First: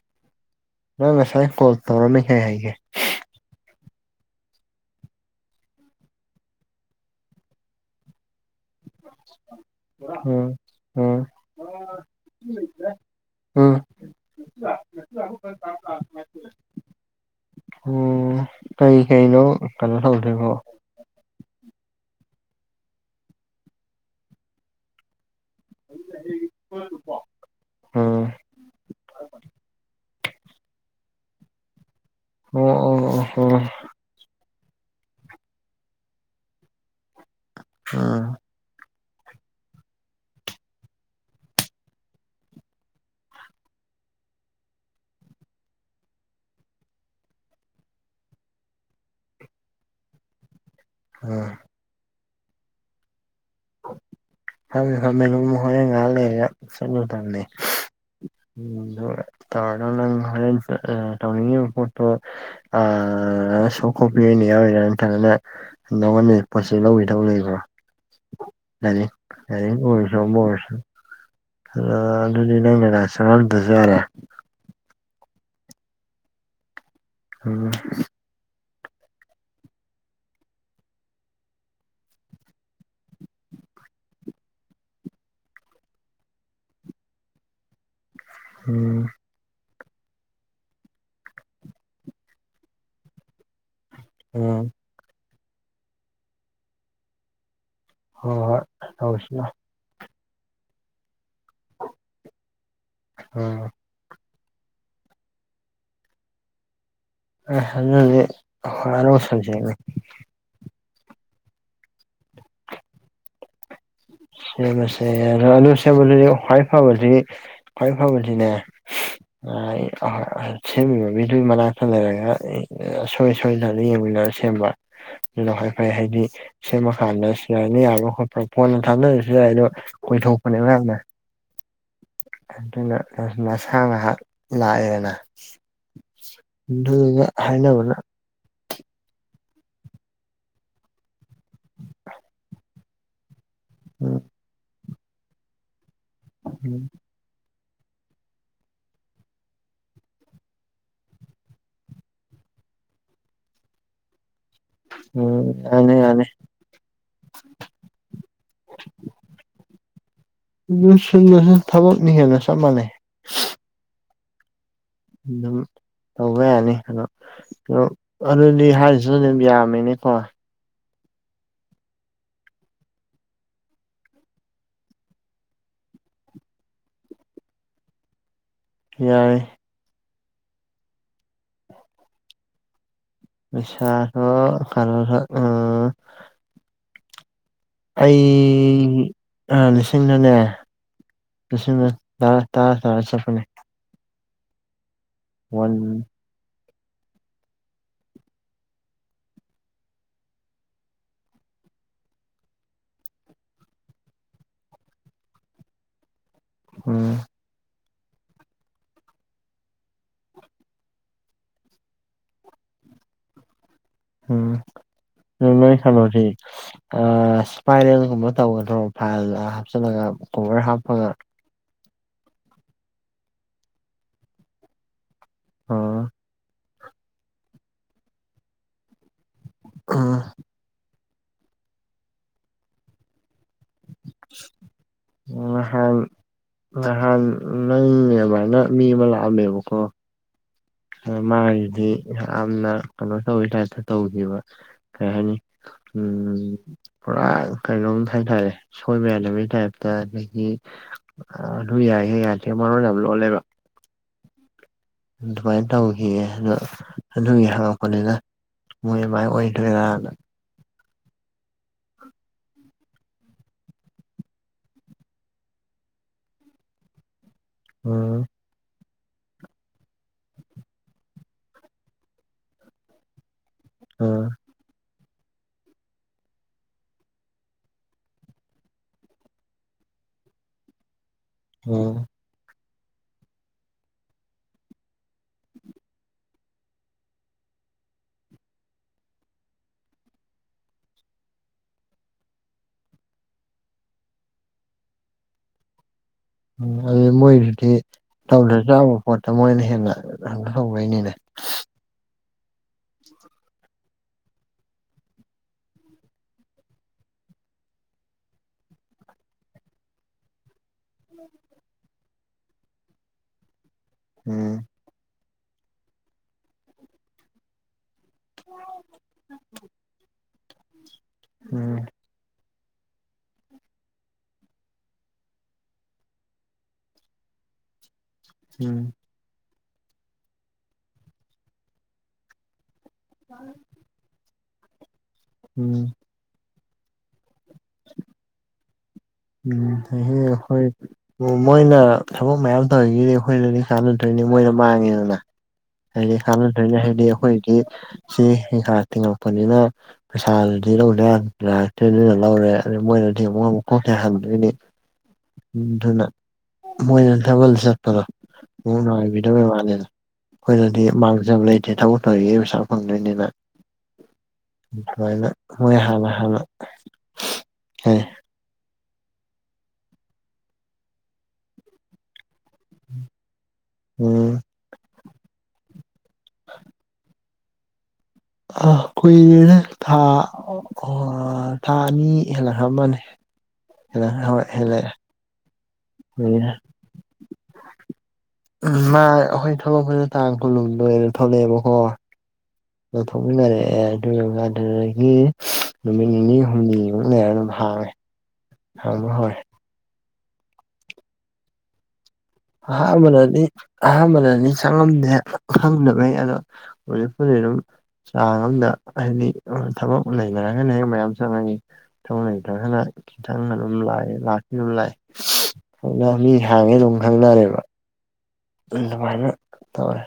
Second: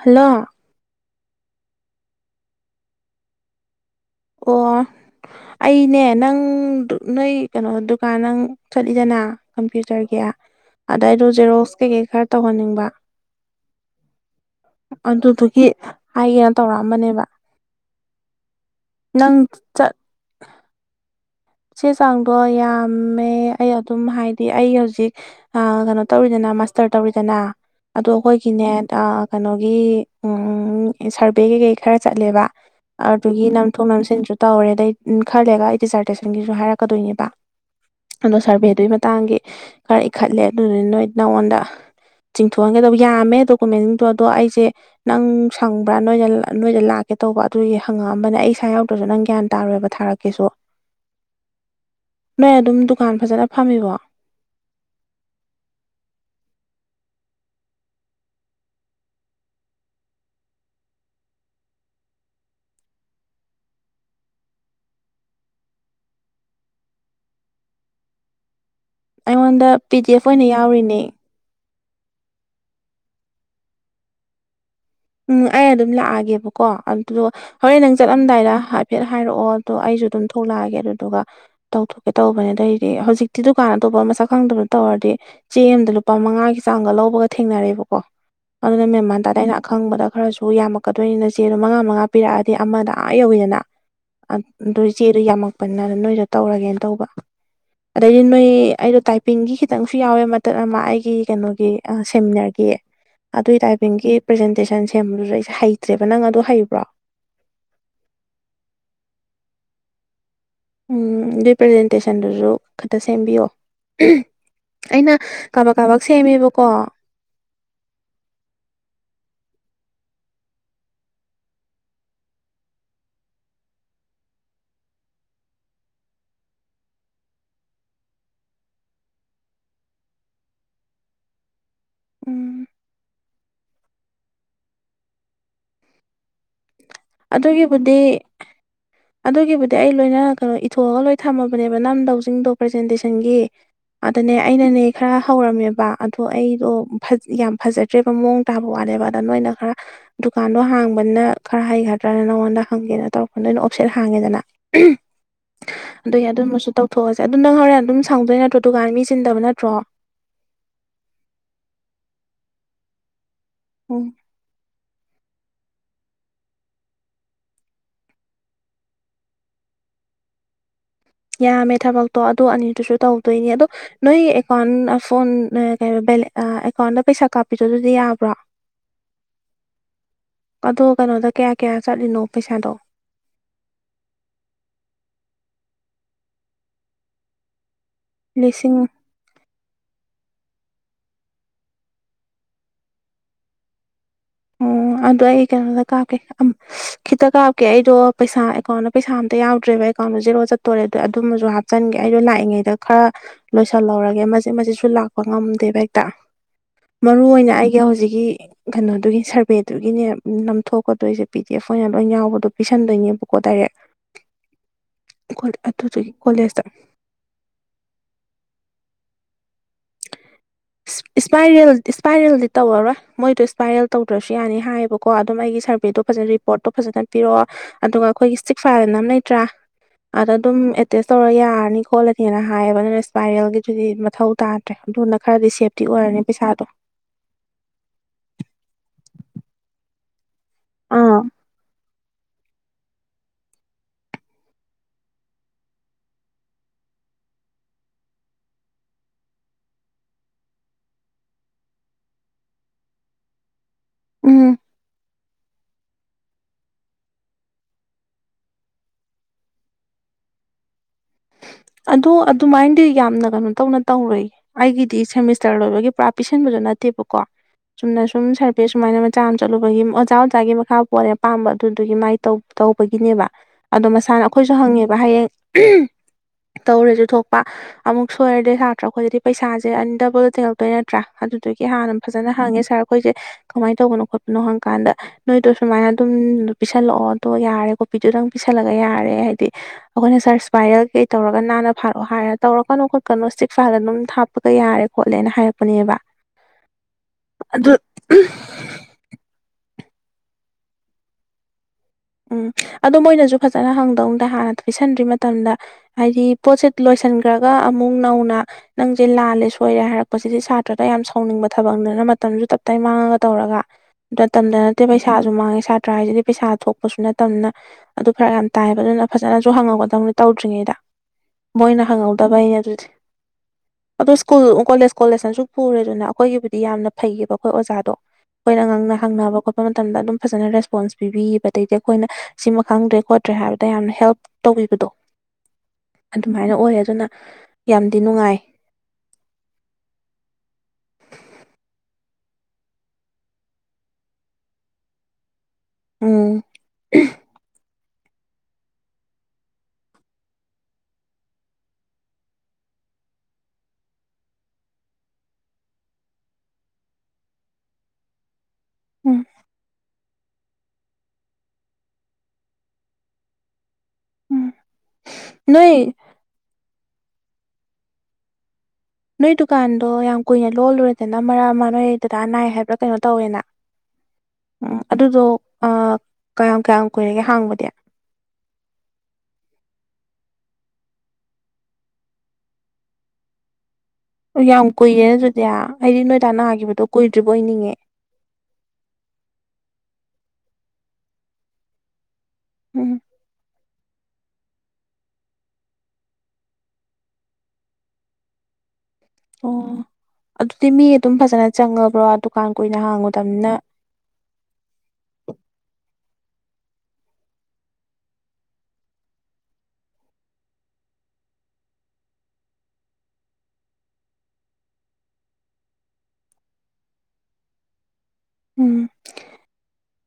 hello ꯅꯪ ꯉꯁꯥꯏ call ꯇꯧꯔꯝꯅꯤ ꯍꯥꯏ ꯍꯥꯏꯒꯦ ꯑꯣ ꯑꯩꯅꯦ ꯅꯪ ꯅꯣꯏ ꯀꯩꯅꯣ ꯗꯨꯀꯥꯟ ꯅꯪ ꯆꯠꯂꯤꯗꯅ ꯀꯝꯄ꯭ꯌꯨꯇꯔꯒꯤꯌꯥ ꯎꯝ ꯎꯝ ꯑꯗꯏꯗꯣ ꯖꯦꯔꯣꯛꯁ ꯀꯩꯀꯩ ꯈꯔ ꯇꯧꯍꯟꯅꯤꯡꯕ ꯎꯝ ꯑꯗꯨꯗꯨꯒꯤ ꯍꯥꯏꯒꯦꯅ ꯇꯧꯔꯛꯑꯝꯕꯅꯦꯕ ꯎꯝ ꯀꯔꯤ ꯅꯪ ꯀꯩꯅꯣ ꯆꯠ ꯀꯩꯅꯣ ꯍꯧꯗ꯭ꯔꯤꯔꯤꯕꯣ ꯆꯦ ꯆꯥꯡꯗꯣ ꯌꯥꯝꯃꯦ ꯑꯩ ꯑꯗꯨꯝ ꯍꯥꯏꯗꯤ ꯑꯩ ꯍꯧꯖꯤꯛ ꯀꯩꯅꯣ ꯇꯧꯔꯤꯗꯅ ꯃꯥꯁꯇꯔ ꯇꯧꯔꯤꯗꯅ ꯑꯗꯣ ꯎꯝ ꯑꯩꯈꯣꯏꯒꯤꯅꯦ ꯇꯥ ꯀꯩꯅꯣꯒꯤ ꯎꯝ ꯎ ꯁꯔꯚꯦ ꯀꯩꯀꯩ ꯈꯔ ꯆꯠꯂꯦꯕ ꯑꯣ ꯑꯣ ꯑꯣ ꯑꯣ ꯑꯗꯨꯒꯤ ꯂꯝꯝꯊꯣꯛ ꯅꯁꯤꯟ ꯇꯧꯔꯦ ꯑꯗꯩ ꯈꯜꯂꯦꯒ ꯑꯩ ꯗꯤꯖꯥꯔꯇꯦꯁꯟꯒꯤꯁꯨ ꯍꯥꯏꯔꯛꯀꯗꯣꯏꯅꯦꯕ ꯎꯝ ꯑꯗꯣ ꯁꯔꯚꯦꯗꯨꯒꯤ ꯃꯇꯥꯡꯒꯤ ꯈꯔ ꯏꯈꯠꯂꯦ ꯑꯗꯨꯗꯨꯅꯤ ꯅꯣꯏ ꯅꯪꯉꯣꯟꯗ ꯆꯤꯡꯊꯣꯛꯍꯟꯒꯦꯗ ꯌꯥꯝꯃꯦ ꯗꯣꯀꯨꯃꯦꯟꯁꯤꯡꯗꯣ ꯑꯗꯣ ꯑꯩꯁꯦ ꯅꯪ ꯁꯪꯕ꯭ꯔꯥ ꯅꯣꯏꯗ ꯅꯣꯏꯗ ꯂꯥꯛꯀꯦ ꯇꯧꯕ ꯑꯗꯨꯒꯤ ꯍꯪꯉꯛꯑꯝꯕꯅꯦ ꯑꯩ ꯏꯁꯥ ꯌꯥꯎꯗ꯭ꯔꯁꯨ ꯅꯪ ꯒ꯭ꯌꯥꯟ ꯇꯥꯔꯣꯏꯕ ꯊꯥꯔꯛꯀꯤꯁꯨ ꯎꯝ ꯅꯣꯏ ꯑꯗꯨꯝ ꯗꯨꯀꯥꯟ ꯐꯖꯅ ꯐꯝꯃꯤꯕꯣ ꯐꯝꯃꯦ ꯐꯝꯃꯦ ꯃꯈꯣꯏ ꯉꯥꯏꯥꯛ ꯂꯩꯔ ꯆꯠꯂꯨꯗꯝꯅꯦ [unintelligible] ꯇꯧꯎꯅꯤꯡꯒꯤꯕꯥ ꯄꯣꯠꯇꯣ ꯑ ꯁꯣ ꯀꯣꯄꯤ [unintelligible] ꯅꯉꯣꯟꯗꯩ ꯄꯣꯠ ꯆꯩ ꯂꯧꯋꯗꯧ ꯂꯩꯕ꯭ꯔꯥꯅꯤ ꯑꯩꯉꯣꯟꯗ ꯄꯤ ꯗꯤ ꯑꯦꯐ ꯑꯣꯏꯅ [unintelligible] ꯌꯥꯎꯔꯤꯅꯦ ꯑ ꯑꯗꯨꯗꯤ ꯅꯪꯅ ꯆꯪꯉꯝꯗꯁꯨ ꯌꯥꯔꯦ ꯎꯝ ꯑꯩ ꯑꯗꯨꯝ ꯂꯥꯛꯑꯒꯦꯕꯀꯣ ꯑꯗꯨꯗꯣ ꯎꯝ ꯍꯣꯔꯦꯟ ꯅꯪ ꯆꯠꯂꯝꯗꯥꯏꯗ ꯐꯦꯠ ꯍꯥꯏꯔꯛꯑꯣ ꯑꯗꯣ ꯑꯩꯁꯨ ꯑꯗꯨꯝ ꯊꯣꯛꯂꯛꯑꯒꯦ ꯑꯗꯨꯗꯨꯒ ꯇꯧꯊꯣꯛꯀꯦ ꯇꯧꯕꯅꯦ ꯑꯗꯩꯗꯤ ꯍꯧꯖꯤꯛꯇꯤ ꯗꯨꯀꯥꯟ ꯑꯇꯣꯞꯄ ꯃꯁꯛ ꯈꯪꯗꯕꯅ ꯇꯧꯔꯗꯤ ꯆꯦꯡ ꯑꯃꯗ ꯂꯨꯄꯥ ꯃꯉꯥꯒꯤ ꯆꯥꯡꯒ ꯂꯧꯕꯒ ꯊꯦꯡꯅꯔꯦꯕꯀꯣ ꯑꯗꯨꯅ ꯎꯝ ꯃꯦꯟꯃꯥꯟ ꯇꯗ ꯑꯩꯅ ꯈꯪꯕꯗ ꯈꯔꯁꯨ ꯌꯥꯝꯃꯛꯀꯗꯣꯏꯅꯤꯅ ꯆꯦ ꯑꯗꯨꯗꯣ ꯃꯉꯥ ꯃꯉꯥ ꯄꯤꯔꯛꯑꯗꯤ ꯑꯃꯗ ꯑꯥ ꯌꯧꯋꯤꯗꯅ ꯎꯝ ꯑꯗꯨ ꯏꯆꯦꯗꯣ ꯌꯥꯝꯃꯛꯄꯅꯤꯅ ꯅꯣꯏꯗ ꯇꯧꯔꯒꯦꯅ ꯇꯧꯕ ꯑꯗꯩꯗꯤ ꯍꯣꯏ ꯅꯣꯏ ꯍꯣꯏ ꯑꯩꯗꯣ ꯇꯧꯁꯤ ꯇꯥꯏꯄꯤꯡꯒꯤ ꯈꯤ ꯈꯤꯇꯪꯁꯨ ꯌꯥꯎꯋꯦ ꯃꯇꯠ ꯑꯃ ꯑꯩꯒꯤ ꯀꯩꯅꯣꯒꯤ ꯁꯦꯃꯤꯅꯔꯒꯤ ꯑꯗꯨꯏ ꯎꯝ ꯇꯥꯏꯄꯤꯡꯒꯤ ꯄ꯭ꯔꯖꯦꯟꯇꯦꯁꯟ ꯁꯦꯝꯕꯗꯨꯁꯨ ꯑꯩꯁꯦ ꯍꯩꯇꯔ꯭ꯦꯕ ꯅꯪ ꯑꯗꯨ ꯍꯩꯕ꯭ꯔꯣ ꯑꯦ ꯑꯗꯨꯗꯤ ꯑꯔꯨ ꯁꯞꯖꯦꯛꯅꯤ ꯎꯝ ꯑꯗꯨꯏ ꯄ꯭ꯔꯖꯦꯟꯇꯦꯁꯟꯗꯨꯁꯨ ꯈꯇ ꯁꯦꯝꯕꯤꯌꯣ ꯁꯦꯝꯃꯁꯦ ꯑꯩꯅ ꯑ ꯑꯗꯨ ꯀꯥꯕꯛ ꯀꯥꯕꯛ ꯁꯦꯝꯕꯗꯨꯗꯤ ꯈ꯭ꯋꯥꯏ ꯁꯦꯝꯃꯦꯕꯀꯣ ꯐꯕꯗꯤ ꯈ꯭ꯋꯥꯏ ꯐꯕꯗꯤꯅꯦ ꯑꯥ ꯁꯦꯝꯃꯤꯕ ꯃꯤꯗꯨꯒꯤ ꯃꯅꯥꯛꯇ ꯂꯩꯔꯒ ꯁꯣꯏ ꯁꯣꯏꯗꯝꯅꯤ ꯌꯦꯡꯃꯤꯟꯅꯔ ꯁꯦꯝꯕ ꯑꯗꯨꯅ ꯈꯋꯥꯏ ꯐꯩ ꯍꯥꯏꯗꯤ ꯁꯦꯝꯕ ꯀꯥꯟꯗ ꯁꯤ ꯌꯥꯥꯅꯤ ꯌꯥꯕ ꯈꯣꯠꯄ ꯄꯣꯅ [unintelligible] ꯌꯥꯏꯗꯣ ꯀꯣꯏꯊꯣꯛꯄꯅꯦꯕ ꯌꯥꯝꯅ ꯎꯝ ꯑꯗꯨꯅ ꯅꯁꯥ ꯉꯍꯥꯛ ꯂꯥꯛꯑꯦꯅ ꯑꯗꯨꯗꯨꯒ ꯍꯥꯏꯅꯕꯅ ꯑꯗꯨꯒꯤꯕꯨꯗꯤ ꯑꯗꯨꯒꯤꯕꯨꯗꯤ ꯑꯩ ꯂꯣꯏꯅ ꯀꯅꯣ ꯏꯊꯣꯛꯑꯒ ꯂꯣꯏ ꯊꯝꯃꯕꯅꯦꯕ ꯅꯝꯗꯧꯁꯤꯡꯗꯣ ꯄ꯭ꯔꯖꯦꯟꯇꯦꯁꯟꯒꯤ ꯎꯝ ꯑꯗꯅꯦ ꯑꯩꯅꯅꯦ ꯈꯔ ꯍꯧꯔꯝꯃꯦꯕ ꯑꯗꯣ ꯑꯩꯗꯣ ꯐꯠ ꯌꯥꯝ ꯐꯖꯗ꯭ꯔꯦꯕ ꯃꯑꯣꯡ ꯇꯥꯕ ꯋꯥꯠꯂꯦꯕ ꯑꯗ ꯅꯣꯏꯅ ꯈꯔ ꯗꯨꯀꯥꯟꯗꯣ ꯍꯥꯡꯕꯅ ꯈꯔ ꯍꯩꯒꯗ꯭ꯔꯥꯅ ꯅꯪꯉꯣꯟꯗ ꯍꯪꯒꯦꯅ ꯇꯧꯔꯛꯄꯅ ꯅꯣꯏ ꯑꯣꯞꯁꯦꯠ ꯍꯥꯡꯉꯦꯗꯅ ꯎꯝ ꯌꯥꯅꯤ ꯑꯗꯨꯏ ꯌꯥꯅꯤ ꯑꯗꯨꯃꯁꯨ ꯇꯧꯊꯣꯛꯑꯖꯦ ꯑꯗꯨ ꯅꯪ ꯍꯣꯔꯦꯟ ꯑꯗꯨꯝ ꯁꯪꯗꯣꯏ ꯅꯠꯇ꯭ꯔꯣ ꯗꯨꯀꯥꯟ ꯃꯤ ꯆꯤꯟꯗꯕ ꯅꯠꯇ꯭ꯔꯣ [unintelligible] ꯊꯕꯛꯅꯤ ꯀꯩꯅꯣ ꯆꯞ ꯃꯥꯟꯅꯩ ꯎꯝ ꯑꯗꯨꯝ ꯇꯧꯕ ꯌꯥꯅꯤ ꯑꯗꯣ ꯑꯗꯣ ꯑꯗꯨꯗꯤ ꯍꯥꯏꯔꯤꯁꯤꯅꯗꯤ ꯑꯗꯨꯝ ꯌꯥꯝꯃꯦꯅꯦꯀꯣ ꯌꯥꯝꯃꯦ ꯊꯕꯛꯇꯣ ꯑꯗꯨ ꯑꯅꯤꯗꯨꯁꯨ ꯇꯧꯗꯣꯏꯅꯤ ꯑꯗꯣ ꯅꯣꯏ ꯑꯦꯀꯥꯎꯟ ꯐꯣꯟ ꯑ ꯀꯩꯕ ꯕꯦꯜ ꯑꯦꯀꯥꯎꯟꯗ ꯄꯩꯁꯥ ꯀꯥꯞꯄꯤꯗꯣ ꯑꯗꯨꯗꯤ ꯌꯥꯕ꯭ꯔꯣ ꯌꯥꯏ ꯑꯗꯣ ꯀꯅꯣꯗ ꯀꯌꯥ ꯀꯌꯥ ꯆꯠꯂꯤꯅꯣ ꯄꯩꯁꯥꯗꯣ [unintelligible] ꯂꯤꯁꯤꯡ ꯑꯩ ꯂꯤꯁꯤꯡꯅꯅꯦ ꯂꯤꯁꯤꯡ ꯇꯔꯥ ꯇꯔꯥ ꯁꯥꯔ ꯆꯠꯄꯅꯦ ꯑꯣ ꯑꯗꯣ ꯑꯩ ꯋꯥꯟ ꯀꯩꯅꯣꯗ ꯀꯥꯞꯀꯦ ꯑꯝ [inaudible] ꯈꯤꯇ ꯀꯥꯞꯀꯦ ꯑꯩꯗꯣ ꯄꯩꯁꯥ ꯑꯦꯀꯥꯎꯟꯗ ꯄꯩꯁꯥ ꯑꯝꯇ ꯌꯥꯎꯗ꯭ꯔꯦꯕ ꯑꯦꯀꯥꯎꯟꯗ ꯖꯦꯔꯣ ꯆꯠꯇꯣꯔꯦ ꯑꯗꯨꯝꯃꯁꯨ ꯍꯥꯞ ꯆꯟꯒꯦ ꯑꯩꯗꯣ ꯂꯥꯛꯏꯉꯩꯗ ꯈꯔ ꯂꯣꯏꯁꯤꯜꯍꯧꯔꯒꯦ ꯃꯆꯤꯠ ꯃꯆꯤꯠꯁꯨ ꯂꯥꯛꯄ ꯉꯝꯗꯦꯕ ꯍꯦꯛꯇ ꯎꯝ ꯃꯔꯨ ꯑꯣꯏꯅ ꯑꯩꯒꯤ ꯍꯧꯖꯤꯛꯀꯤ ꯀꯅꯣꯗꯨꯒꯤ ꯁꯔꯚꯦꯗꯨꯒꯤꯅꯦ ꯅꯝꯊꯣꯛꯀꯗꯣꯏꯁꯦ ꯄꯤ ꯗꯤ ꯑꯦꯐ ꯑꯣꯏꯅ ꯂꯣꯏ ꯌꯥꯎꯕꯗꯣ ꯄꯤꯁꯟꯗꯣꯏꯅꯦꯕꯀꯣ ꯗꯥꯏꯔꯦꯛ ꯎꯝ ꯅꯣꯏ [unintelligible] ꯑꯗꯨꯗꯨꯒꯤ ꯀꯣꯂꯦꯖꯇ ꯑꯥ ꯏꯁꯄꯥꯏꯔꯦꯜꯒꯨꯝꯕ ꯇꯧꯒꯗ꯭ꯔꯣ ꯐꯥꯏꯜꯗ ꯍꯥꯞꯆꯤꯜꯂꯒ ꯀꯣꯕꯔ ꯍꯥꯞꯄꯒ ꯄꯥꯏꯔꯦꯜ ꯁ꯭ꯄꯥꯏꯔꯦꯜꯗꯤ ꯇꯧꯔꯔꯣꯏ ꯃꯣꯏꯗꯣ ꯁ꯭ꯄꯥꯏꯔꯦꯜ ꯇꯧꯗ꯭ꯔꯁꯨ ꯌꯥꯅꯤ ꯍꯥꯏꯌꯦꯕ ꯀꯣ ꯑꯗꯨꯝ ꯑꯩꯒꯤ ꯁꯔꯕꯦꯗꯣ ꯐꯖꯅ ꯔꯤꯄꯣꯔꯠꯇꯣ ꯐꯖꯅ ꯄꯤꯔꯣ ꯑꯗꯨꯒ ꯑꯈꯣꯏꯒꯤ ꯁ꯭ꯇꯤꯛ ꯐꯥꯏꯜ ꯑꯝ ꯂꯩꯇ꯭ꯔꯥ ꯑꯗ ꯑꯗꯨꯝ ꯑꯦꯇꯦꯁ ꯇꯧꯔ ꯌꯥꯔꯅꯤ ꯈꯣꯠꯂꯅꯤꯅ ꯍꯥꯏꯌꯦꯕ ꯑꯗꯨꯅ ꯁ꯭ꯄꯥꯏꯔꯦꯜꯒꯤ ꯑꯗꯨꯗꯤ ꯃꯊꯧ ꯇꯥꯗ꯭ꯔꯦ ꯑꯗꯨꯅ ꯈꯔꯗꯤ ꯁꯦꯞꯇꯤ ꯑꯣꯏꯔꯅꯤ ꯄꯩꯁꯥꯗꯣ ꯉꯍꯥꯟ ꯅꯪꯅꯦ ꯑꯗꯨꯃꯥꯏꯅ ꯃꯤ ꯑꯃ ꯂꯥꯛꯑꯝꯃꯦꯕꯀꯣ ꯑꯗ ꯑꯥ ꯃꯥꯒꯤꯗꯤ ꯌꯥꯝꯅ ꯀꯅꯣ ꯇꯧꯋꯤ ꯇꯥꯏꯞꯇ ꯇꯧꯈꯤꯕ ꯀꯩ ꯍꯥꯏꯅꯤ ꯎꯝ ꯄꯨꯔꯥ ꯀꯩꯅꯣꯝ ꯍꯥꯏꯇꯔꯦ ꯁꯣꯏꯕ ꯌꯥꯗꯕꯩ ꯇꯥꯏꯞꯇ ꯑꯗꯒꯤ ꯑ ꯑꯗꯨ ꯌꯥꯏꯒ ꯌꯥꯗꯦꯒ ꯃꯔꯣꯟ ꯌꯥꯝ ꯂꯣꯜꯂꯦꯕ ꯎꯝ ꯑꯗꯨꯃꯥꯏ ꯇꯧꯈꯤꯌꯦ ꯑꯗꯣ ꯑꯗꯨꯒꯤ ꯍꯪꯉꯛꯄꯅꯤꯗ ꯃꯣꯏ ꯑꯃꯥꯏ ꯑꯣꯏꯗꯣꯏꯔꯥꯅ ꯑꯗꯣ ꯑꯗꯨꯃꯥꯏꯗꯤ ꯌꯥꯝꯅ ꯀꯅꯣ ꯇꯧꯅ ꯇꯧꯔꯣꯏ ꯑꯩꯒꯤꯗꯤ ꯁꯦꯃꯤꯁꯇꯔ ꯂꯣꯏꯕꯒꯤ ꯄꯨꯔꯥ ꯄꯤꯁꯤꯟꯕꯗꯨ ꯅꯠꯇꯦꯕꯀꯣ ꯆꯨꯝꯅ ꯎꯝ ꯁꯨꯝ ꯁꯔꯚꯦ ꯁꯨꯃꯥꯏꯅ ꯃꯆꯥ ꯑꯃ ꯆꯠꯂꯨꯕꯒꯤ ꯑꯣꯖꯥ ꯑꯣꯖꯥꯒꯤ ꯃꯈꯥ ꯄꯣꯟꯂꯦ ꯑꯄꯥꯝꯕ ꯑꯗꯨꯗꯨꯒꯤ ꯃꯥꯏ ꯇꯧ ꯇꯧꯕꯒꯤꯅꯦꯕ ꯑꯗꯣ ꯃꯁꯥꯅ ꯎꯝ ꯑꯩꯈꯣꯏꯁꯨ ꯍꯪꯉꯦꯕ ꯍꯌꯦꯡ ꯇꯧꯔꯦꯖꯨ ꯊꯣꯛꯄ ꯑꯃꯨꯛ ꯁꯣꯏꯔꯗꯤ ꯁꯥꯇ꯭ꯔ ꯑꯩꯈꯣꯏꯗꯗꯤ ꯄꯩꯁꯥꯖꯦ ꯑꯟꯗꯕꯜ ꯇꯤꯡꯉꯛꯇꯣꯏ ꯅꯠꯇ꯭ꯔꯥ ꯑꯗꯨ ꯑꯗꯨꯒꯤ ꯎꯝ ꯍꯥꯟꯅ ꯐꯖꯅ ꯍꯪꯉꯦ ꯁꯥꯔ ꯑꯩꯈꯣꯏꯖꯦ ꯀꯃꯥꯏ ꯇꯧꯕꯅꯣ ꯈꯣꯠꯄꯅꯣ ꯍꯪ ꯀꯥꯟꯗ ꯅꯣꯏꯗꯣ ꯁꯨꯃꯥꯏꯅ ꯑꯗꯨꯝ ꯄꯤꯁꯜꯂꯛꯑꯣ ꯑꯗꯣ ꯌꯥꯔꯦ ꯀꯣꯄꯤꯗꯨꯗꯪ ꯄꯤꯁꯜꯂꯒ ꯌꯥꯔꯦ ꯍꯥꯏꯗꯤ ꯑꯣꯈꯣꯏꯅ ꯁꯔ ꯁ꯭ꯄꯥꯏꯔꯦꯜ ꯇꯧꯔꯒ ꯅꯥꯟꯅ ꯐꯥꯔꯣ ꯍꯥꯏꯔꯥ ꯇꯧꯔꯛꯀꯅꯨ ꯈꯣꯠꯀꯅꯨ ꯁ꯭ꯇꯤꯛ ꯐꯥꯏꯜꯗ ꯑꯗꯨꯝ ꯍꯥꯞꯄꯒ ꯌꯥꯔꯦ ꯈꯣꯠꯂꯦꯅ ꯍꯥꯏꯔꯛꯄꯅꯦꯕ ꯎꯝ ꯑꯗꯨꯗꯤ ꯃꯣꯏꯗꯨꯗꯤ ꯑꯗꯨ ꯇꯧꯗ꯭ꯔꯁꯨ ꯌꯥꯕ ꯄꯣꯠꯇꯣ ꯃꯣꯏꯅ ꯍꯦꯟꯅ ꯇꯧꯕꯩꯅꯤꯅꯦ ꯎꯝ ꯑꯗꯣ ꯃꯣꯏꯅꯁꯨ ꯐꯖꯅ ꯍꯪꯗꯧꯅꯤꯗ ꯍꯥꯟꯅ ꯄꯤꯁꯟꯗ꯭ꯔꯤ ꯃꯇꯝꯗ ꯍꯥꯏꯗꯤ ꯄꯣꯠꯁꯦ ꯂꯣꯏꯁꯟꯈ꯭ꯔꯒ ꯑꯃꯨꯛ ꯅꯧꯅ ꯅꯪꯁꯦ ꯂꯥꯜꯂꯦ ꯁꯣꯏꯔꯦ ꯍꯥꯏꯔꯛꯄꯁꯤꯗꯤ ꯁꯥꯇ꯭ꯔꯗ ꯌꯥꯝ ꯁꯥꯎꯅꯤꯡꯕ ꯊꯕꯛꯅꯤꯅ ꯃꯇꯝꯁꯨ ꯇꯞꯇꯥꯏ ꯃꯥꯡꯉꯒ ꯇꯧꯔꯒ ꯃꯇꯝꯗ ꯎꯝ ꯅꯠꯇꯦ ꯄꯩꯁꯥꯁꯨ ꯃꯥꯡꯉꯦ ꯁꯥꯇ꯭ꯔ ꯍꯥꯏꯁꯤꯗꯤ ꯄꯩꯁꯥ ꯊꯣꯛꯄꯁꯨ ꯅꯠꯇꯝꯅꯤꯅ ꯑꯗꯨ ꯐꯔꯛ ꯌꯥꯝ ꯇꯥꯏꯑꯦꯕ ꯑꯗꯨꯅ ꯐꯖꯅꯁꯨ ꯍꯪꯉꯧꯒꯗꯧꯅꯤ ꯇꯧꯗ꯭ꯔꯤꯉꯩꯗ ꯎꯝ ꯃꯣꯏꯅ ꯍꯪꯉꯧꯗꯕꯩꯅꯦ ꯑꯗꯨꯗꯤ [inaudible] ꯑꯗꯣ ꯁ꯭ꯀꯨꯜ ꯀꯣꯂꯦꯖ ꯀꯣꯂꯦꯖꯅꯁꯨ ꯄꯨꯔꯦꯗꯅ ꯑꯩꯈꯣꯏꯒꯤꯕꯨꯗꯤ ꯌꯥꯝꯅ ꯐꯩꯌꯦꯕ ꯑꯩꯈꯣꯏ ꯑꯣꯖꯥꯗꯣ ꯑꯩꯈꯣꯏꯅ ꯎꯝ ꯉꯥꯡꯅ ꯍꯪꯅꯕ ꯈꯣꯠꯄ ꯃꯇꯝꯗ ꯑꯗꯨꯝ ꯐꯖꯅ ꯔꯦꯁꯄꯣꯟꯁ ꯄꯤꯕꯤꯌꯦꯕ ꯑꯗꯩꯗꯤ ꯑꯩꯈꯣꯏꯅ ꯁꯤꯃ ꯈꯪꯗ꯭ꯔꯦ ꯈꯣꯠ ꯇ꯭ꯔꯦ ꯍꯥꯏꯕꯗ ꯌꯥꯝꯅ ꯍꯦꯜꯞ ꯇꯧꯕꯤꯕꯗꯣ ꯎꯝ ꯑꯗꯨꯃꯥꯏꯅ ꯑꯣꯏ ꯑꯗꯨꯅ ꯌꯥꯝꯗꯤ ꯅꯨꯡꯉꯥꯏ ꯎꯝ ꯐꯩꯌꯦ ꯑꯩꯈꯣꯏ ꯎꯝ ꯃꯣꯏꯅ ꯊꯕꯛ ꯃꯌꯥꯝ ꯇꯧꯔꯤꯁꯤꯗꯤ ꯑꯩꯈꯣꯏꯗꯗꯤ ꯀꯥꯟꯅꯗꯣꯏꯅꯤ ꯃꯣꯏꯅ ꯃꯥꯡꯉꯦꯗꯅ ꯍꯥꯏꯗꯤ ꯎꯝ ꯀꯥꯟꯅꯗꯣꯏꯅꯤ ꯍꯥꯏꯗꯤ ꯑꯩꯈꯣꯏꯗꯤ ꯁꯤ ꯍꯤꯡꯈꯥ ꯇꯤꯡꯉꯛꯄꯅꯤꯅ ꯄꯩꯁꯥꯗꯨꯗꯤ ꯂꯧꯗ ꯌꯥꯗ ꯑꯗꯨꯅ ꯂꯧꯔꯦ ꯑꯗꯨ ꯃꯣꯏꯅꯗꯤ ꯑꯃꯨꯛ ꯑꯃꯨꯛ ꯃꯀꯣꯛꯇꯩ ꯍꯟꯗꯣꯏꯅꯤ ꯑꯗꯨꯅ ꯃꯣꯏꯅ ꯊꯥꯕꯜ ꯆꯠꯄꯗꯣ ꯑꯃꯨꯛ ꯎꯝ ꯅꯨꯡꯉꯥꯏꯕꯤꯗꯕꯩ ꯋꯥꯅꯤꯗ ꯑꯩꯈꯣꯏꯗꯗꯤ ꯃꯥꯡꯖꯕ ꯂꯩꯇꯦ ꯊꯕꯛ ꯇꯧꯔꯤꯉꯩ ꯄꯩꯁꯥ ꯐꯪꯗꯣꯏꯅꯤꯅ ꯎꯝ ꯑꯗꯨꯃꯥꯏꯅ ꯅꯣꯏ ꯃꯣꯏ ꯍꯥꯟꯅ ꯍꯥꯟꯅ ꯅꯣꯏ ꯗꯨꯀꯥꯟꯗꯣ ꯌꯥꯝ ꯀꯨꯏꯅ ꯂꯣꯜꯂꯨꯔꯦꯗꯅ ꯃꯔꯛ ꯑꯃꯥ ꯅꯣꯏ ꯗꯗꯥ ꯅꯥꯏ ꯍꯥꯏꯕ꯭ꯔ ꯀꯩꯅꯣ ꯇꯧꯑꯦꯅ ꯎꯝ ꯑꯗꯨꯗꯣ ꯑ ꯀꯌꯥꯝ ꯀꯌꯥꯝ ꯀꯨꯏꯔꯒꯦ ꯍꯪ ꯍꯥꯡꯕꯗꯤ ꯑ ꯀꯨꯏꯔꯦꯗ ꯊꯥ ꯊꯥ ꯑꯅꯤ ꯍꯦꯜꯂꯛꯑꯝꯃꯅꯤ ꯌꯥꯝ ꯀꯨꯏꯔꯦꯅ ꯑꯗꯨꯨꯗꯤ ꯑꯩꯗꯤ ꯅꯣꯏꯗꯥ ꯅꯥꯈꯤꯕꯗꯣ ꯀꯨꯏꯗ꯭ꯔꯤꯕꯣꯏ ꯅꯤꯡꯉꯤ ꯎꯝ ꯃꯥ ꯑꯩꯈꯣꯏ ꯊꯣꯛꯂꯛꯄꯗ ꯇꯥꯡ ꯀꯨꯟ ꯍꯨꯝꯗꯣꯏꯗ ꯊꯣꯛꯂꯛꯑꯦꯕꯀꯣ ꯎꯝ ꯊꯣꯛꯃꯤꯟꯅꯔꯛꯑꯦ ꯑꯗꯨ ꯑꯗꯨꯗꯒꯤ ꯅꯨꯃꯤꯠ ꯅꯤꯅꯤ ꯍꯨꯝꯅꯤꯃꯨꯛ ꯂꯩꯔ ꯑꯗꯨꯝ ꯍꯥꯡꯉꯦ ꯍꯥꯡꯕ ꯍꯧꯔꯦ ꯑꯣ ꯑꯗꯨꯗꯤ ꯃꯤ ꯑꯗꯨꯝ ꯐꯖꯅ ꯆꯪꯉꯕ꯭ꯔꯣ ꯗꯨꯀꯥꯟ ꯀꯨꯏꯅ ꯑꯍꯥꯟꯕꯗꯗꯤ ꯍꯥꯡꯉꯨꯗꯕꯅꯤꯅ ꯑꯍꯥꯟꯕꯗꯗꯤ ꯆꯪꯉꯝꯗꯦ ꯈꯪꯗꯅꯕꯩ ꯑꯗꯣ ꯍꯧꯖꯤꯛꯄꯨꯗꯤ ꯑꯗꯨꯝ ꯆꯥꯡ ꯑꯃꯗ ꯍꯥꯏꯗꯤ ꯊꯕꯛ ꯂꯩꯅꯔꯒꯅ ꯍꯦꯛ ꯃꯌꯥꯝ ꯆꯪꯉꯛꯏ ꯊꯕꯛ ꯂꯩꯇ꯭ꯔꯒꯅ ꯈꯤꯇꯪ ꯑꯗꯨꯝ ꯂꯥꯛꯏ ꯂꯥꯛꯇꯤ ꯑꯗꯨꯝ ꯂꯥꯛꯏ ꯃꯤ ꯍꯥꯡꯉꯦ ꯑꯗꯨꯝ ꯈꯪꯅꯔꯦꯕ ꯎꯝ ꯑꯗꯨꯃꯥꯏꯅ ꯇꯧꯔꯦ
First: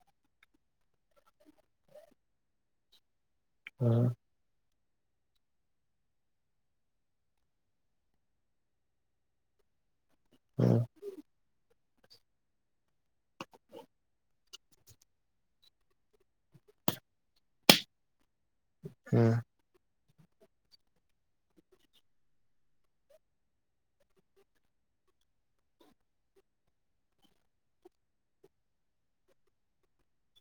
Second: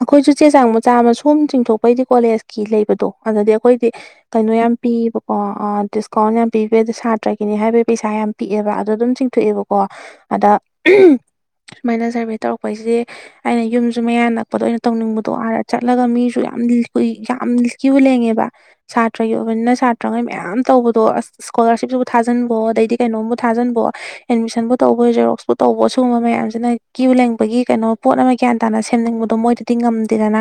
ꯑꯩꯈꯣꯏꯁꯨ ꯆꯦ ꯆꯥꯡ ꯃꯆꯥ ꯃꯁꯨ ꯆꯤꯡꯊꯣꯛꯄꯩꯗꯤ ꯀꯣꯂꯦꯖꯀꯤ ꯂꯩꯕꯗꯣ ꯑꯗꯨꯗꯗꯤ ꯑꯩꯈꯣꯏꯗꯤ ꯎꯝ ꯀꯩꯅꯣ ꯌꯥꯝ ꯄꯤꯕꯀꯣ ꯑ ꯗꯤꯁꯀꯥꯎꯟ ꯌꯥꯝ ꯄꯤꯕ ꯑꯗꯣ ꯁꯥꯇ꯭ꯔꯒꯤꯅꯦ ꯍꯥꯏꯕꯩ ꯄꯩꯁꯥ ꯌꯥꯝ ꯄꯤꯛꯑꯦꯕ ꯑꯗꯣ ꯑꯗꯨꯝ ꯆꯤꯡꯊꯣꯛꯑꯦꯕ ꯀꯣ ꯑꯗ ꯎꯝ ꯁꯨꯃꯥꯏꯅ ꯁ [unintelligible] ꯇꯧꯔꯛꯄꯩꯁꯤ ꯑꯩꯅ ꯌꯨꯝꯁꯨ ꯃꯌꯥ ꯅꯛ ꯄꯗꯣ ꯑꯩꯅ ꯇꯧꯅꯤꯡꯕꯗꯣ ꯑꯥꯗ ꯆꯠꯂꯒ ꯃꯤꯁꯨ ꯌꯥꯝ ꯀꯨꯏ ꯌꯥꯝ ꯀ꯭ꯌꯨ ꯂꯦꯡꯉꯦꯕ ꯁꯥꯇ꯭ꯔꯒꯤ ꯎꯝ ꯑꯣꯏꯕꯅꯤꯅ ꯁꯥ ꯇ꯭ꯔꯉꯩ ꯃꯌꯥꯝ ꯇꯧꯕꯗꯣ ꯑꯁ ꯏꯁ꯭ꯀꯣꯂꯥꯔꯁꯤꯞꯁꯤꯕꯨ ꯊꯥꯖꯟꯕꯑꯣ ꯑꯗꯩꯗꯤ ꯀꯩꯅꯣꯝꯕꯨ ꯊꯥꯖꯟꯕꯑꯣ ꯑꯦꯠꯃꯤꯁꯟꯕꯨ ꯇꯧꯕ ꯖꯦꯔꯣꯛꯁꯄꯨ ꯇꯧꯕ ꯁꯤꯒꯨꯝꯕ ꯃꯌꯥꯝꯁꯤꯅ ꯀ꯭ꯌꯨ ꯂꯦꯡꯕꯒꯤ ꯀꯩꯅꯣ ꯄꯣꯠ ꯑꯃ ꯒ꯭ꯌꯥꯟ ꯇꯥꯅ ꯁꯦꯝꯅꯤꯡꯕ ꯑꯗꯨ ꯃꯣꯏꯗꯗꯤ ꯉꯝꯗꯦꯗꯅ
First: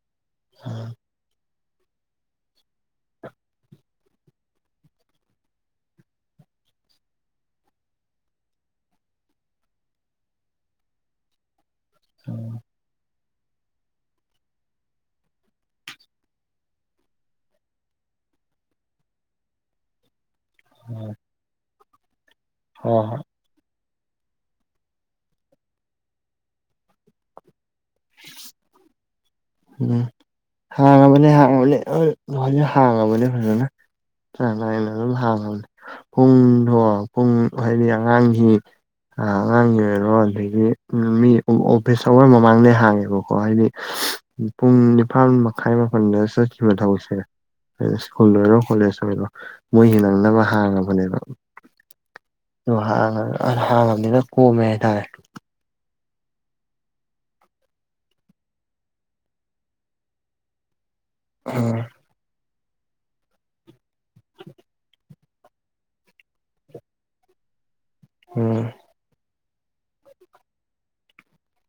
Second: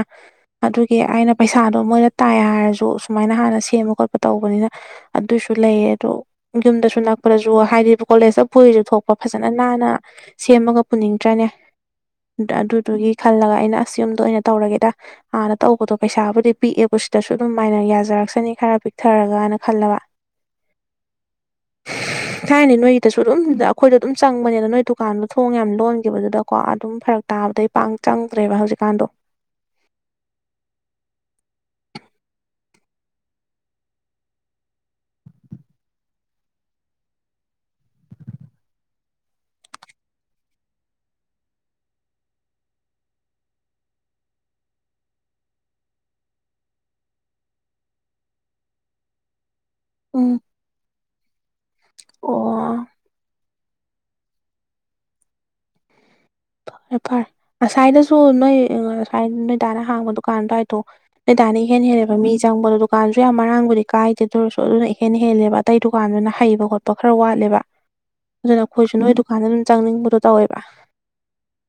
ꯎꯝ ꯑꯗꯨꯒꯤ ꯑꯩꯅ ꯄꯩꯁꯥꯗꯣ ꯃꯣꯏꯅ ꯇꯥꯏ ꯍꯥꯏꯔꯁꯨ ꯁꯨꯃꯥꯏꯅ ꯍꯥꯟꯅ ꯁꯦꯝꯕ ꯈꯣꯠꯄ ꯇꯧꯕꯅꯤꯅ ꯑꯗꯨꯁꯨ ꯂꯩꯌꯦ ꯑꯗꯣ ꯌꯨꯝꯗꯁꯨ ꯅꯛꯄꯗꯁꯨ ꯍꯥꯏꯗꯤ ꯀꯣꯂꯦꯖꯇ ꯄꯨꯔꯤꯁꯨ ꯊꯣꯛꯄ ꯐꯖꯅꯥ ꯅꯥꯟꯅ ꯁꯦꯝꯃꯒ ꯄꯨꯅꯤꯡꯗ꯭ꯔꯅꯦ ꯑꯗꯨꯗꯨꯒꯤ ꯈꯜꯂꯒ ꯑꯩꯅ ꯑꯁ ꯌꯨꯝꯗ ꯑꯣꯏꯅ ꯇꯧꯔꯒꯦꯗ ꯑꯥꯗ ꯇꯧꯕꯗꯣ ꯄꯩꯁꯥꯕꯨꯗꯤ ꯄꯤꯛꯑꯦꯕꯨ ꯁꯤꯗꯁꯨ ꯑꯗꯨꯝ ꯃꯥꯏꯅ ꯌꯥꯖꯔꯛꯁꯅꯤ ꯈꯔ ꯄꯤꯛꯊꯔꯒꯅ ꯈꯜꯂꯕ ꯎꯝ ꯊꯥꯏꯅ ꯅꯣꯏꯒꯤꯗꯁꯨ ꯑꯗꯨꯝ ꯑꯈꯣꯏꯗꯣ ꯑꯗꯨꯝ ꯆꯕꯅꯦ ꯅꯣꯏ ꯗꯨꯀꯥꯟꯗꯣ ꯊꯣꯡ ꯌꯥꯝ ꯂꯣꯟꯈꯤꯕꯗꯨꯗꯀꯣ ꯑꯗꯨꯝ ꯐꯔꯛ ꯇꯥꯕꯗꯩ ꯄꯥꯡ ꯆꯪꯗ꯭ꯔꯦꯕ ꯍꯧꯖꯤꯛ ꯎꯝ ꯍꯥꯡꯉꯕꯅꯦ ꯍꯥꯡꯉꯕꯅꯤ ꯍꯣꯏ ꯍꯧꯖꯤꯛ ꯍꯥꯡꯉꯕꯅꯤ ꯐꯖꯅꯥ ꯆꯥꯡ ꯅꯥꯏꯅ ꯑꯗꯨꯝ ꯍꯥꯡꯉꯕꯅꯦ ꯄꯨꯡꯗꯣ ꯄꯨꯡ ꯍꯥꯏꯗꯤ ꯑꯉꯥꯡꯒꯤ ꯑ ꯑꯉꯥꯡꯒꯤ ꯑꯣꯏꯔꯣ ꯑꯗꯒꯤ ꯃꯤ ꯑꯣꯐꯤꯁ ꯑꯥꯋꯔꯁ ꯃꯃꯥꯡꯅꯦ ꯍꯥꯡꯉꯦꯕꯀꯣ ꯍꯥꯏꯗꯤ ꯄꯨꯡ ꯅꯤꯄꯥꯟ ꯃꯈꯥꯏ ꯃꯥꯄꯟꯗ ꯆꯠꯈꯤꯕ ꯊꯕꯛꯁꯦ ꯁ꯭ꯀꯨꯜ ꯑꯣꯏꯔꯣ ꯀꯣꯂꯦꯖ ꯑꯣꯏꯔꯣ ꯃꯣꯏꯒꯤ ꯎꯝ ꯅꯪꯅꯕ ꯍꯥꯡꯉꯕꯅꯦꯕ ꯑꯣ ꯑꯗꯨ ꯍꯥꯡꯉꯕꯅꯤꯅ ꯀꯣꯝꯃꯦ ꯈꯥꯏꯇꯥꯔꯦ ꯐꯔꯦ ꯐꯔꯦ ꯉꯁꯥꯏꯗꯁꯨ ꯅꯣꯏ ꯑꯥ ꯉꯥꯁꯥꯏ ꯅꯣꯏ ꯗꯥꯅ ꯍꯥꯡꯕ ꯗꯨꯀꯥꯟ ꯑꯗꯥꯏꯗꯣ ꯅꯣꯏ ꯗꯥꯅ ꯎꯝ ꯏꯍꯦꯟ ꯍꯦꯟꯂꯦꯕ ꯃꯤ ꯆꯪꯕꯗꯣ ꯗꯨꯀꯥꯟꯁꯨ ꯌꯥꯝ ꯃꯔꯥꯡꯕꯨꯗꯤ ꯀꯥꯏꯗꯦ ꯑꯗꯨ ꯑꯣꯏꯔꯁꯨ ꯑꯗꯨꯅ ꯏꯍꯦꯟ ꯍꯦꯟꯂꯦꯕ ꯑꯇꯩ ꯗꯨꯀꯥꯟꯗꯨꯅ ꯍꯩꯕ ꯈꯣꯠꯄ ꯈꯔ ꯋꯥꯠꯂꯦꯕ ꯑꯗꯨꯅ ꯎꯝ ꯑꯩꯈꯣꯏꯁꯨ ꯅꯣꯏ ꯗꯨꯀꯥꯟꯗ ꯑꯗꯨꯝ ꯆꯪꯅꯤꯡꯕꯗꯣ ꯇꯧꯋꯦꯕ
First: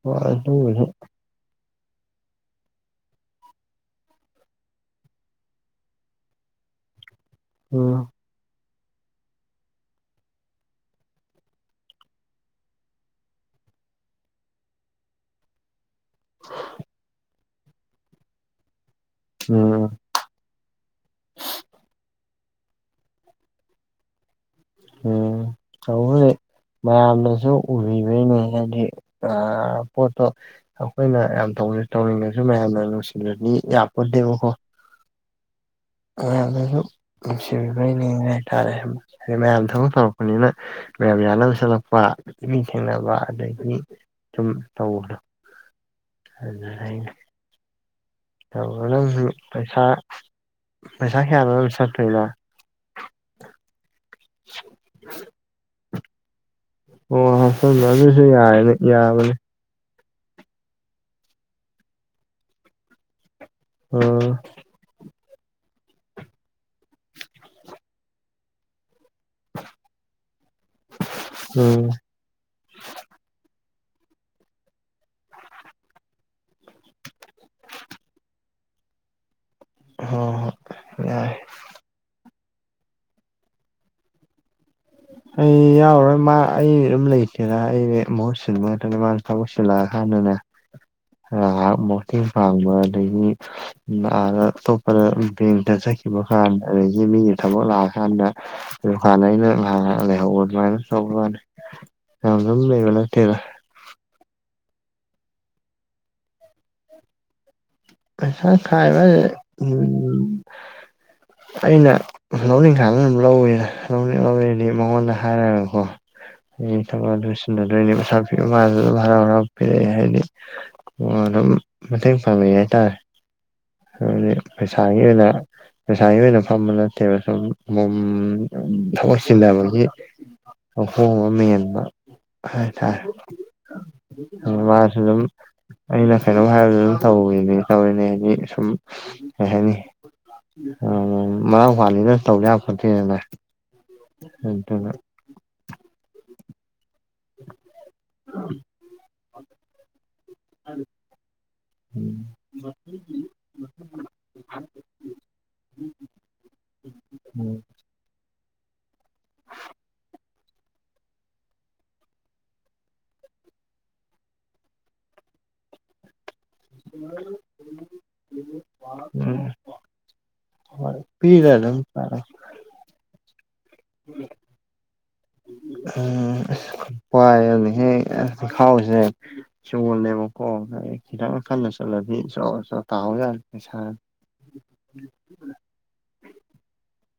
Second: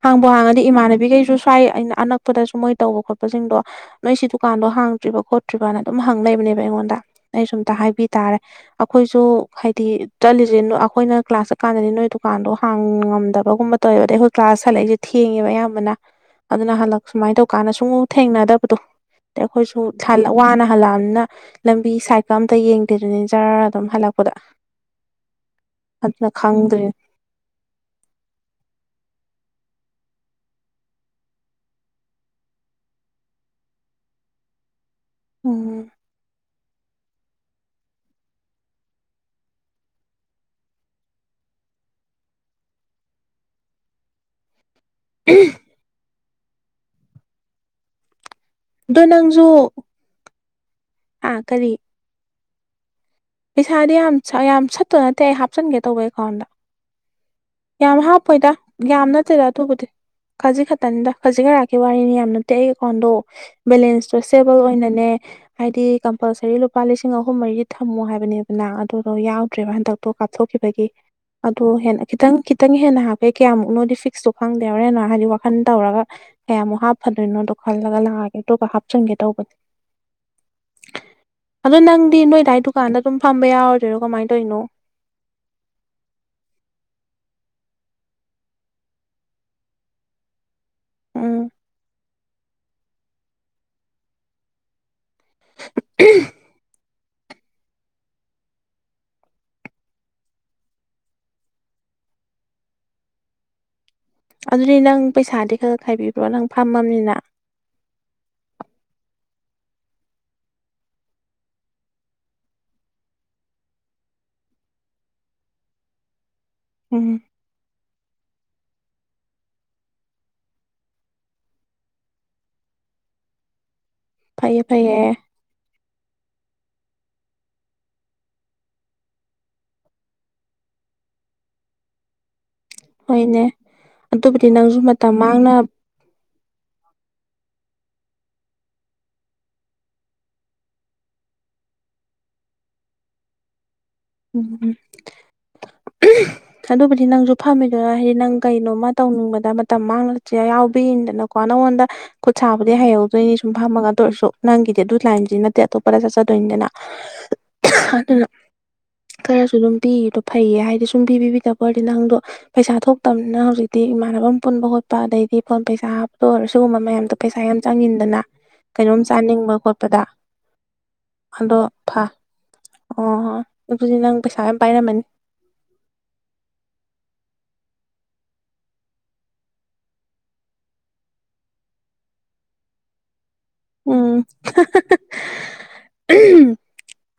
ꯍꯥꯡꯕꯨ ꯍꯥꯡꯉꯗꯤ ꯑꯗꯨꯕꯨꯗꯤ ꯏꯃꯟꯅꯕꯤꯈꯩꯁꯨ ꯁ꯭ꯋꯥꯏ ꯑꯩꯅ ꯑꯅꯛꯄꯗꯁꯨ ꯃꯣꯏ ꯇꯧꯕ ꯈꯣꯠꯄꯁꯤꯡꯗꯣ ꯅꯣꯏ ꯁꯤ ꯗꯨꯀꯥꯟꯗꯣ ꯍꯥꯡꯗ꯭ꯔꯤꯕ ꯈꯣꯠꯇ꯭ꯔꯤꯕꯅ ꯑꯗꯨꯝ ꯍꯪ ꯂꯩꯕꯅꯦꯕ ꯑꯩꯉꯣꯟꯗ ꯑꯩꯁꯨ ꯑꯝꯇ ꯎꯝ ꯍꯥꯏꯕꯤ ꯇꯔꯦ ꯑꯈꯣꯏꯁꯨ ꯍꯥꯏꯗꯤ ꯆꯠꯂꯤꯁꯦ ꯑꯩꯈꯣꯏꯅ ꯀ꯭ꯂꯥꯁ ꯆꯠꯀꯥꯟꯗꯅꯤ ꯅꯣꯏ ꯗꯨꯀꯥꯟꯗꯣ ꯍꯥꯡꯉꯝꯗꯕꯒꯨꯝꯕ ꯇꯧꯋꯦꯕ ꯑꯗꯩ ꯑꯈꯣꯏ ꯀ꯭ꯂꯥꯁ ꯍꯜꯂꯛꯏꯁꯦ ꯊꯦꯡꯉꯦꯕ ꯑꯌꯥꯝꯕꯅ ꯑꯗꯨꯅ ꯍꯜꯂꯛ ꯁꯨꯃꯥꯏꯅ ꯇꯧꯀꯥꯟꯗ ꯁꯨꯡꯎ ꯊꯦꯡꯅꯗꯕꯗꯣ ꯑꯗꯥꯒꯤ ꯑꯈꯣꯏ ꯁꯨ ꯎꯝ ꯋꯥꯅ ꯍꯜꯂꯛꯑꯅꯤꯅ ꯂꯝꯕꯤ ꯁꯥꯏꯠꯀ ꯑꯝꯇ ꯌꯦꯡꯗꯦꯗꯨꯅꯤ ꯖꯔ ꯑꯗꯨꯝ ꯍꯜꯂꯛꯄꯗ ꯎꯝ ꯑꯗꯨꯅ ꯇꯛꯕꯨꯗꯤ ꯈꯪꯗ꯭ꯔꯦ ꯃꯌꯥꯝꯅꯁꯨ ꯎꯕꯤꯕꯩꯅꯦ ꯍꯥꯏꯗꯤ ꯑ ꯄꯣꯠꯇꯣ ꯑꯈꯣꯏꯅ ꯌꯥꯝ ꯇ ꯇꯧꯅꯤꯡꯉꯥꯁꯨ ꯃꯌꯥꯝꯅ ꯅꯨꯡꯁꯤꯕꯤꯗꯔꯗꯤ ꯌꯥꯄꯣꯟꯇꯦꯕꯀꯣ ꯎꯝ ꯃꯌꯥꯝꯅꯁꯨ ꯅꯨꯡꯁꯤꯕꯤꯕꯩꯅꯤ ꯍꯥꯏꯇꯥꯔꯦ ꯍꯥꯏꯗꯤ ꯃꯌꯥꯝ ꯊꯕꯛ ꯇꯧꯔꯛꯄꯅꯤꯅ ꯃꯌꯥꯝ ꯌꯥꯅꯕ ꯆꯠꯂꯛꯄ ꯃꯤ ꯊꯦꯡꯅꯕ ꯑꯗꯒꯤ ꯁꯨꯝ ꯇꯧꯕꯗꯣ ꯑꯗꯨꯗꯩꯅꯦ ꯑꯗꯣ ꯇꯧꯔꯗꯧꯅꯤ ꯅꯪꯁꯨ ꯄꯩꯁꯥ ꯄꯩꯁꯥ ꯑꯥ ꯀꯌꯥꯅꯣ ꯀꯔꯤ ꯅꯪꯅꯥ ꯁꯠꯇꯣꯏꯅ ꯄꯩꯁꯥꯗꯤ ꯌꯥꯝ ꯌꯥꯝ ꯁꯠꯇꯧ ꯅꯠꯇꯦ ꯑꯩ ꯍꯞꯆꯤꯟꯒꯦ ꯇꯧꯕ ꯑꯦꯀꯥꯎꯟꯗ ꯑꯣ ꯍꯥꯞꯆꯟꯂꯣ ꯌꯥꯝ ꯑꯗꯨꯁꯨ ꯍꯥꯞꯄꯣꯏꯗ ꯌꯥꯏꯅꯤ ꯌꯥꯝ ꯌꯥꯕꯅꯤ ꯅꯠꯇꯦꯗ ꯑꯗꯨꯕꯨꯗꯤ ꯈꯖꯤꯛ ꯈꯛꯇꯅꯤꯗ ꯈꯖꯤꯛ ꯈꯔꯥꯛꯀꯤ ꯋꯥꯔꯤꯅꯤ ꯌꯥꯝ ꯅꯠꯇꯦ ꯑꯩ ꯑꯦꯀꯥꯎꯟꯗꯣ ꯕꯦꯂꯦꯟꯁꯇꯣ ꯑꯣ ꯁꯇꯦꯕꯜ ꯑꯣꯏꯅꯅꯦ ꯍꯥꯏꯗꯤ ꯀꯝꯄꯜꯁꯔꯤ ꯂꯨꯄꯥ ꯂꯤꯁꯤꯡ ꯑꯍꯨꯝ ꯃꯔꯤꯗꯤ ꯊꯝꯃꯣ ꯍꯥꯏꯕꯅꯦꯗꯅ ꯑꯗꯨꯗꯣ ꯌꯥꯎꯗ꯭ꯔꯦꯕ ꯍꯟꯗꯛ ꯑꯇꯣꯞꯄꯗ ꯀꯥꯞꯊꯣꯛꯈꯤꯕꯒꯤ ꯑꯗꯣ ꯎꯝ ꯍꯦꯟꯅ ꯈꯤꯇꯪ ꯈꯤꯇꯪ ꯍꯦꯟꯅ ꯍꯥꯞꯀꯦ ꯀꯌꯥꯃꯨꯛꯅꯣꯗꯤ ꯐꯤꯛꯁꯇꯣ ꯈꯪꯗꯦ ꯍꯣꯔꯦꯟ ꯍꯥꯏꯗꯤ ꯋꯥꯈꯜ ꯇꯧꯔꯒ ꯀꯌꯥꯃꯨꯛ ꯍꯥꯞꯐꯗꯣꯏꯅꯣꯗꯣ ꯈꯜꯂꯒ ꯂꯥꯛꯑꯒꯦ ꯑꯗꯨꯒ ꯍꯥꯞꯆꯟꯒꯦ ꯇꯧꯕꯗꯤ ꯍꯣꯏ ꯍꯣꯏ ꯌꯥꯏ ꯑꯗꯣ ꯅꯪꯗꯤ ꯅꯣꯏ ꯗꯥꯒꯤ ꯗꯨꯀꯥꯟꯗ ꯑꯗꯨꯝ ꯐꯝꯕ ꯌꯥꯎꯔꯗꯣꯏꯔꯣ ꯀꯃꯥꯏꯅ ꯇꯧꯔꯤꯅꯣ ꯑꯩ ꯌꯥꯎꯔꯣꯏ ꯃꯥ ꯑꯩ ꯑꯗꯨꯝ ꯂꯩꯇꯦꯗ ꯑꯩꯗꯤ ꯃꯍꯨꯠ ꯁꯤꯟꯕ ꯈꯠꯇꯅꯦ ꯃꯥꯁꯨ ꯊꯕꯛ ꯆꯤꯟꯂꯛꯑꯀꯟꯗꯅꯦ ꯎꯝ ꯉꯥꯏꯍꯥꯛ ꯃꯇꯦꯡ ꯄꯥꯡꯕ ꯑꯗꯒꯤ ꯑꯗꯥ ꯑꯇꯣꯞꯄ ꯕꯦꯡꯀꯇ ꯆꯠꯈꯤꯕ ꯀꯥꯟꯗ ꯑꯗꯩ ꯃꯤꯒꯤ ꯊꯕꯛ ꯂꯥꯛꯑꯀꯥꯟꯗ ꯗꯨꯀꯥꯟꯗ ꯑꯩꯅ ꯉꯥꯏꯍꯛ ꯉꯥꯏꯍꯛ ꯂꯩꯍꯧꯕ ꯑꯗꯨꯃꯥꯏꯅ ꯇꯧꯕꯩ ꯋꯥꯅꯦ ꯌꯥꯝ ꯑꯗꯨꯝ ꯂꯩꯕ ꯅꯠꯇꯦꯗ ꯑꯗꯨꯗꯤ ꯅꯪ ꯄꯩꯁꯥꯗꯤ ꯈꯔ ꯈꯔ ꯈꯥꯏꯕꯤꯕ꯭ꯔꯣ ꯅꯪ ꯐꯝꯃꯅꯤꯅ ꯄꯩꯁꯥ ꯈꯥꯏꯕ ꯍꯥꯏꯁꯦ ꯎ ꯑꯩꯅ ꯂꯧꯅꯤꯡ ꯀꯥꯟꯗ ꯑꯗꯨꯝ ꯂꯧꯋꯦ ꯂꯧꯅꯤꯡ ꯂꯧꯅꯤꯡ ꯃꯉꯣꯟꯗ ꯍꯥꯏꯔꯒꯀꯣ ꯍꯥꯌꯦꯡ ꯊꯕꯛ ꯎꯝ ꯑꯗꯨ ꯁꯤꯖꯟꯅꯗꯣꯏꯅꯦ ꯄꯩꯁꯥ ꯄꯤꯔꯛ [unintelligible] ꯑꯣ ꯃꯥꯖꯨ ꯍꯔꯥꯎ ꯍꯔꯥꯎ ꯄꯤꯔꯛꯑꯦ ꯍꯥꯏꯗꯤ ꯑꯣ ꯑꯗꯨꯝ ꯃꯇꯦꯡ ꯄꯥꯡꯅꯩ ꯍꯥꯏꯇꯥꯔꯦ ꯍꯥꯢꯕꯗꯤ ꯐꯩꯌꯦ ꯐꯩꯌꯦ ꯄꯩꯁꯥꯒꯤ ꯑꯣꯏꯅ ꯄꯩꯁꯥꯏ ꯑꯣꯏꯅ ꯐꯝꯕ ꯅꯠꯇꯦꯕ ꯁꯨꯝ ꯃꯣꯝ ꯊꯕꯛ ꯆꯤꯟꯅꯕꯅꯤ ꯑꯍꯣꯕ ꯑꯃ ꯃꯦꯟꯕ ꯍꯥꯏꯊꯥꯔꯦ ꯍꯣꯏꯅꯦ ꯑꯗꯨꯕꯨꯗꯤ ꯅꯪꯁꯨ ꯃꯥꯁꯨ ꯃꯇꯝ ꯑꯗꯨꯝ ꯃꯥꯡꯅ ꯑꯩꯅ ꯀꯩꯅꯣꯝ ꯍꯥꯏꯕꯗ ꯑꯗꯨꯝ ꯇꯧꯕꯤꯅꯦ ꯇꯧꯔꯤꯅꯦ ꯍꯥꯏꯗꯤ ꯁꯨꯝ ꯀꯩ ꯍꯥꯏꯅꯤ ꯑꯥ ꯃꯥ ꯃꯅꯥꯎꯄꯥꯅꯤꯅ ꯇꯧꯗ ꯌꯥꯄꯣꯟꯇꯦꯅꯦ ꯚꯥꯏ ꯎꯝ ꯑꯗꯨꯕꯨꯗꯤ ꯅꯪꯁꯨ ꯐꯝꯃꯤꯗꯅ ꯍꯥꯏꯗꯤ ꯅꯪ ꯀꯩꯅꯣꯝꯃ ꯇꯧꯅꯤꯡꯕꯗ ꯃꯇꯝ ꯃꯥꯡꯉ ꯆꯦ ꯌꯥꯎꯕꯤꯅꯀꯣ ꯅꯪꯉꯣꯟꯗ ꯈꯨꯠ ꯁꯥꯕꯨꯗꯤ ꯍꯩꯍꯧꯗꯣꯏꯅꯤ ꯁꯨꯝ ꯐꯝꯃꯒꯗ ꯑꯗꯨꯑꯣꯏꯔꯁꯨ ꯅꯪꯒꯤꯗꯤ ꯑꯗꯨ ꯂꯥꯏꯟꯖꯤ ꯅꯠꯇꯦ ꯑꯇꯣꯞꯄꯗ ꯆꯠꯆꯗꯣꯏꯅꯤꯗꯅ ꯑꯗꯨꯔꯣ ꯈꯔꯁꯨ ꯑꯗꯨꯝ ꯄꯤꯗꯣ ꯐꯩꯌꯦ ꯍꯥꯏꯗꯤ ꯁꯨꯡꯄꯤꯄꯤꯕꯤꯗꯕ ꯑꯣꯏꯔꯗꯤ ꯅꯪꯗꯣ ꯄꯩꯁꯥ ꯊꯣꯛꯇꯕꯅꯤꯅ ꯍꯧꯖꯤꯛꯇꯤ ꯏꯃꯥꯟꯅꯕꯝ ꯄꯨꯟꯕ ꯈꯣꯠꯄ ꯑꯗꯩꯗꯤ ꯐꯣꯟ ꯄꯩꯁꯥ ꯍꯥꯞꯄ ꯑꯣꯏꯔꯁꯨ ꯁꯤꯒꯨꯝꯕ ꯃꯌꯥꯝꯗꯣ ꯄꯩꯁꯥ ꯌꯥꯝ ꯆꯪꯉꯤꯅꯤꯗꯅ ꯀꯩꯅꯣꯝ ꯆꯥꯅꯤꯡꯕ ꯈꯣꯠꯄꯗ ꯄꯤꯔ ꯑꯗꯣ ꯑꯗꯨꯝ ꯐꯥ ꯑꯣ ꯑꯣ ꯑꯗꯨꯗꯤ ꯅꯪ ꯄꯩꯁꯥ ꯌꯥꯝ ꯄꯥꯏꯔꯝꯃꯅꯤ ꯎꯝ ꯑꯁ ꯄꯥꯏꯌꯦꯅꯦꯍꯦ ꯑꯥ ꯄꯤꯈꯥꯎꯁꯦ ꯁꯣꯜꯂꯦꯕꯀꯣ ꯈꯤꯇꯪ ꯀꯟꯅ ꯆꯠꯂꯗꯤ ꯖꯣ ꯖꯣ ꯇꯍꯧꯖꯠꯅꯤ ꯄꯩꯁꯥ ꯎꯝ [inaudible]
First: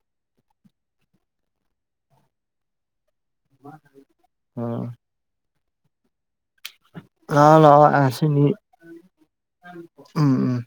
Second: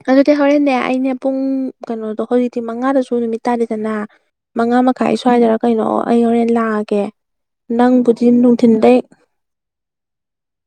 ꯑꯗꯨꯗꯤ ꯍꯣꯔꯦꯟꯅꯦ ꯑꯩꯅꯦ ꯄꯨꯡ ꯀꯩꯅꯣꯗꯣ ꯍꯧꯖꯤꯛꯇꯤ ꯃꯉꯥꯗꯁꯨ ꯅꯨꯃꯤꯠ ꯇꯥꯔꯦꯗꯅ ꯃꯉꯥ ꯎꯝ ꯃꯈꯥꯏ ꯁ꯭ꯋꯥꯏꯗꯔ ꯀꯩꯅꯣ ꯑꯩ ꯍꯣꯔꯦꯟ ꯂꯥꯛꯑꯒꯦ ꯂꯥꯛꯑꯣ ꯂꯥꯛꯑꯣ ꯅꯪꯕꯨꯗꯤ ꯑꯁꯤꯅꯤ ꯅꯨꯡꯊꯤꯟꯗꯩ ꯎꯝ ꯎꯝ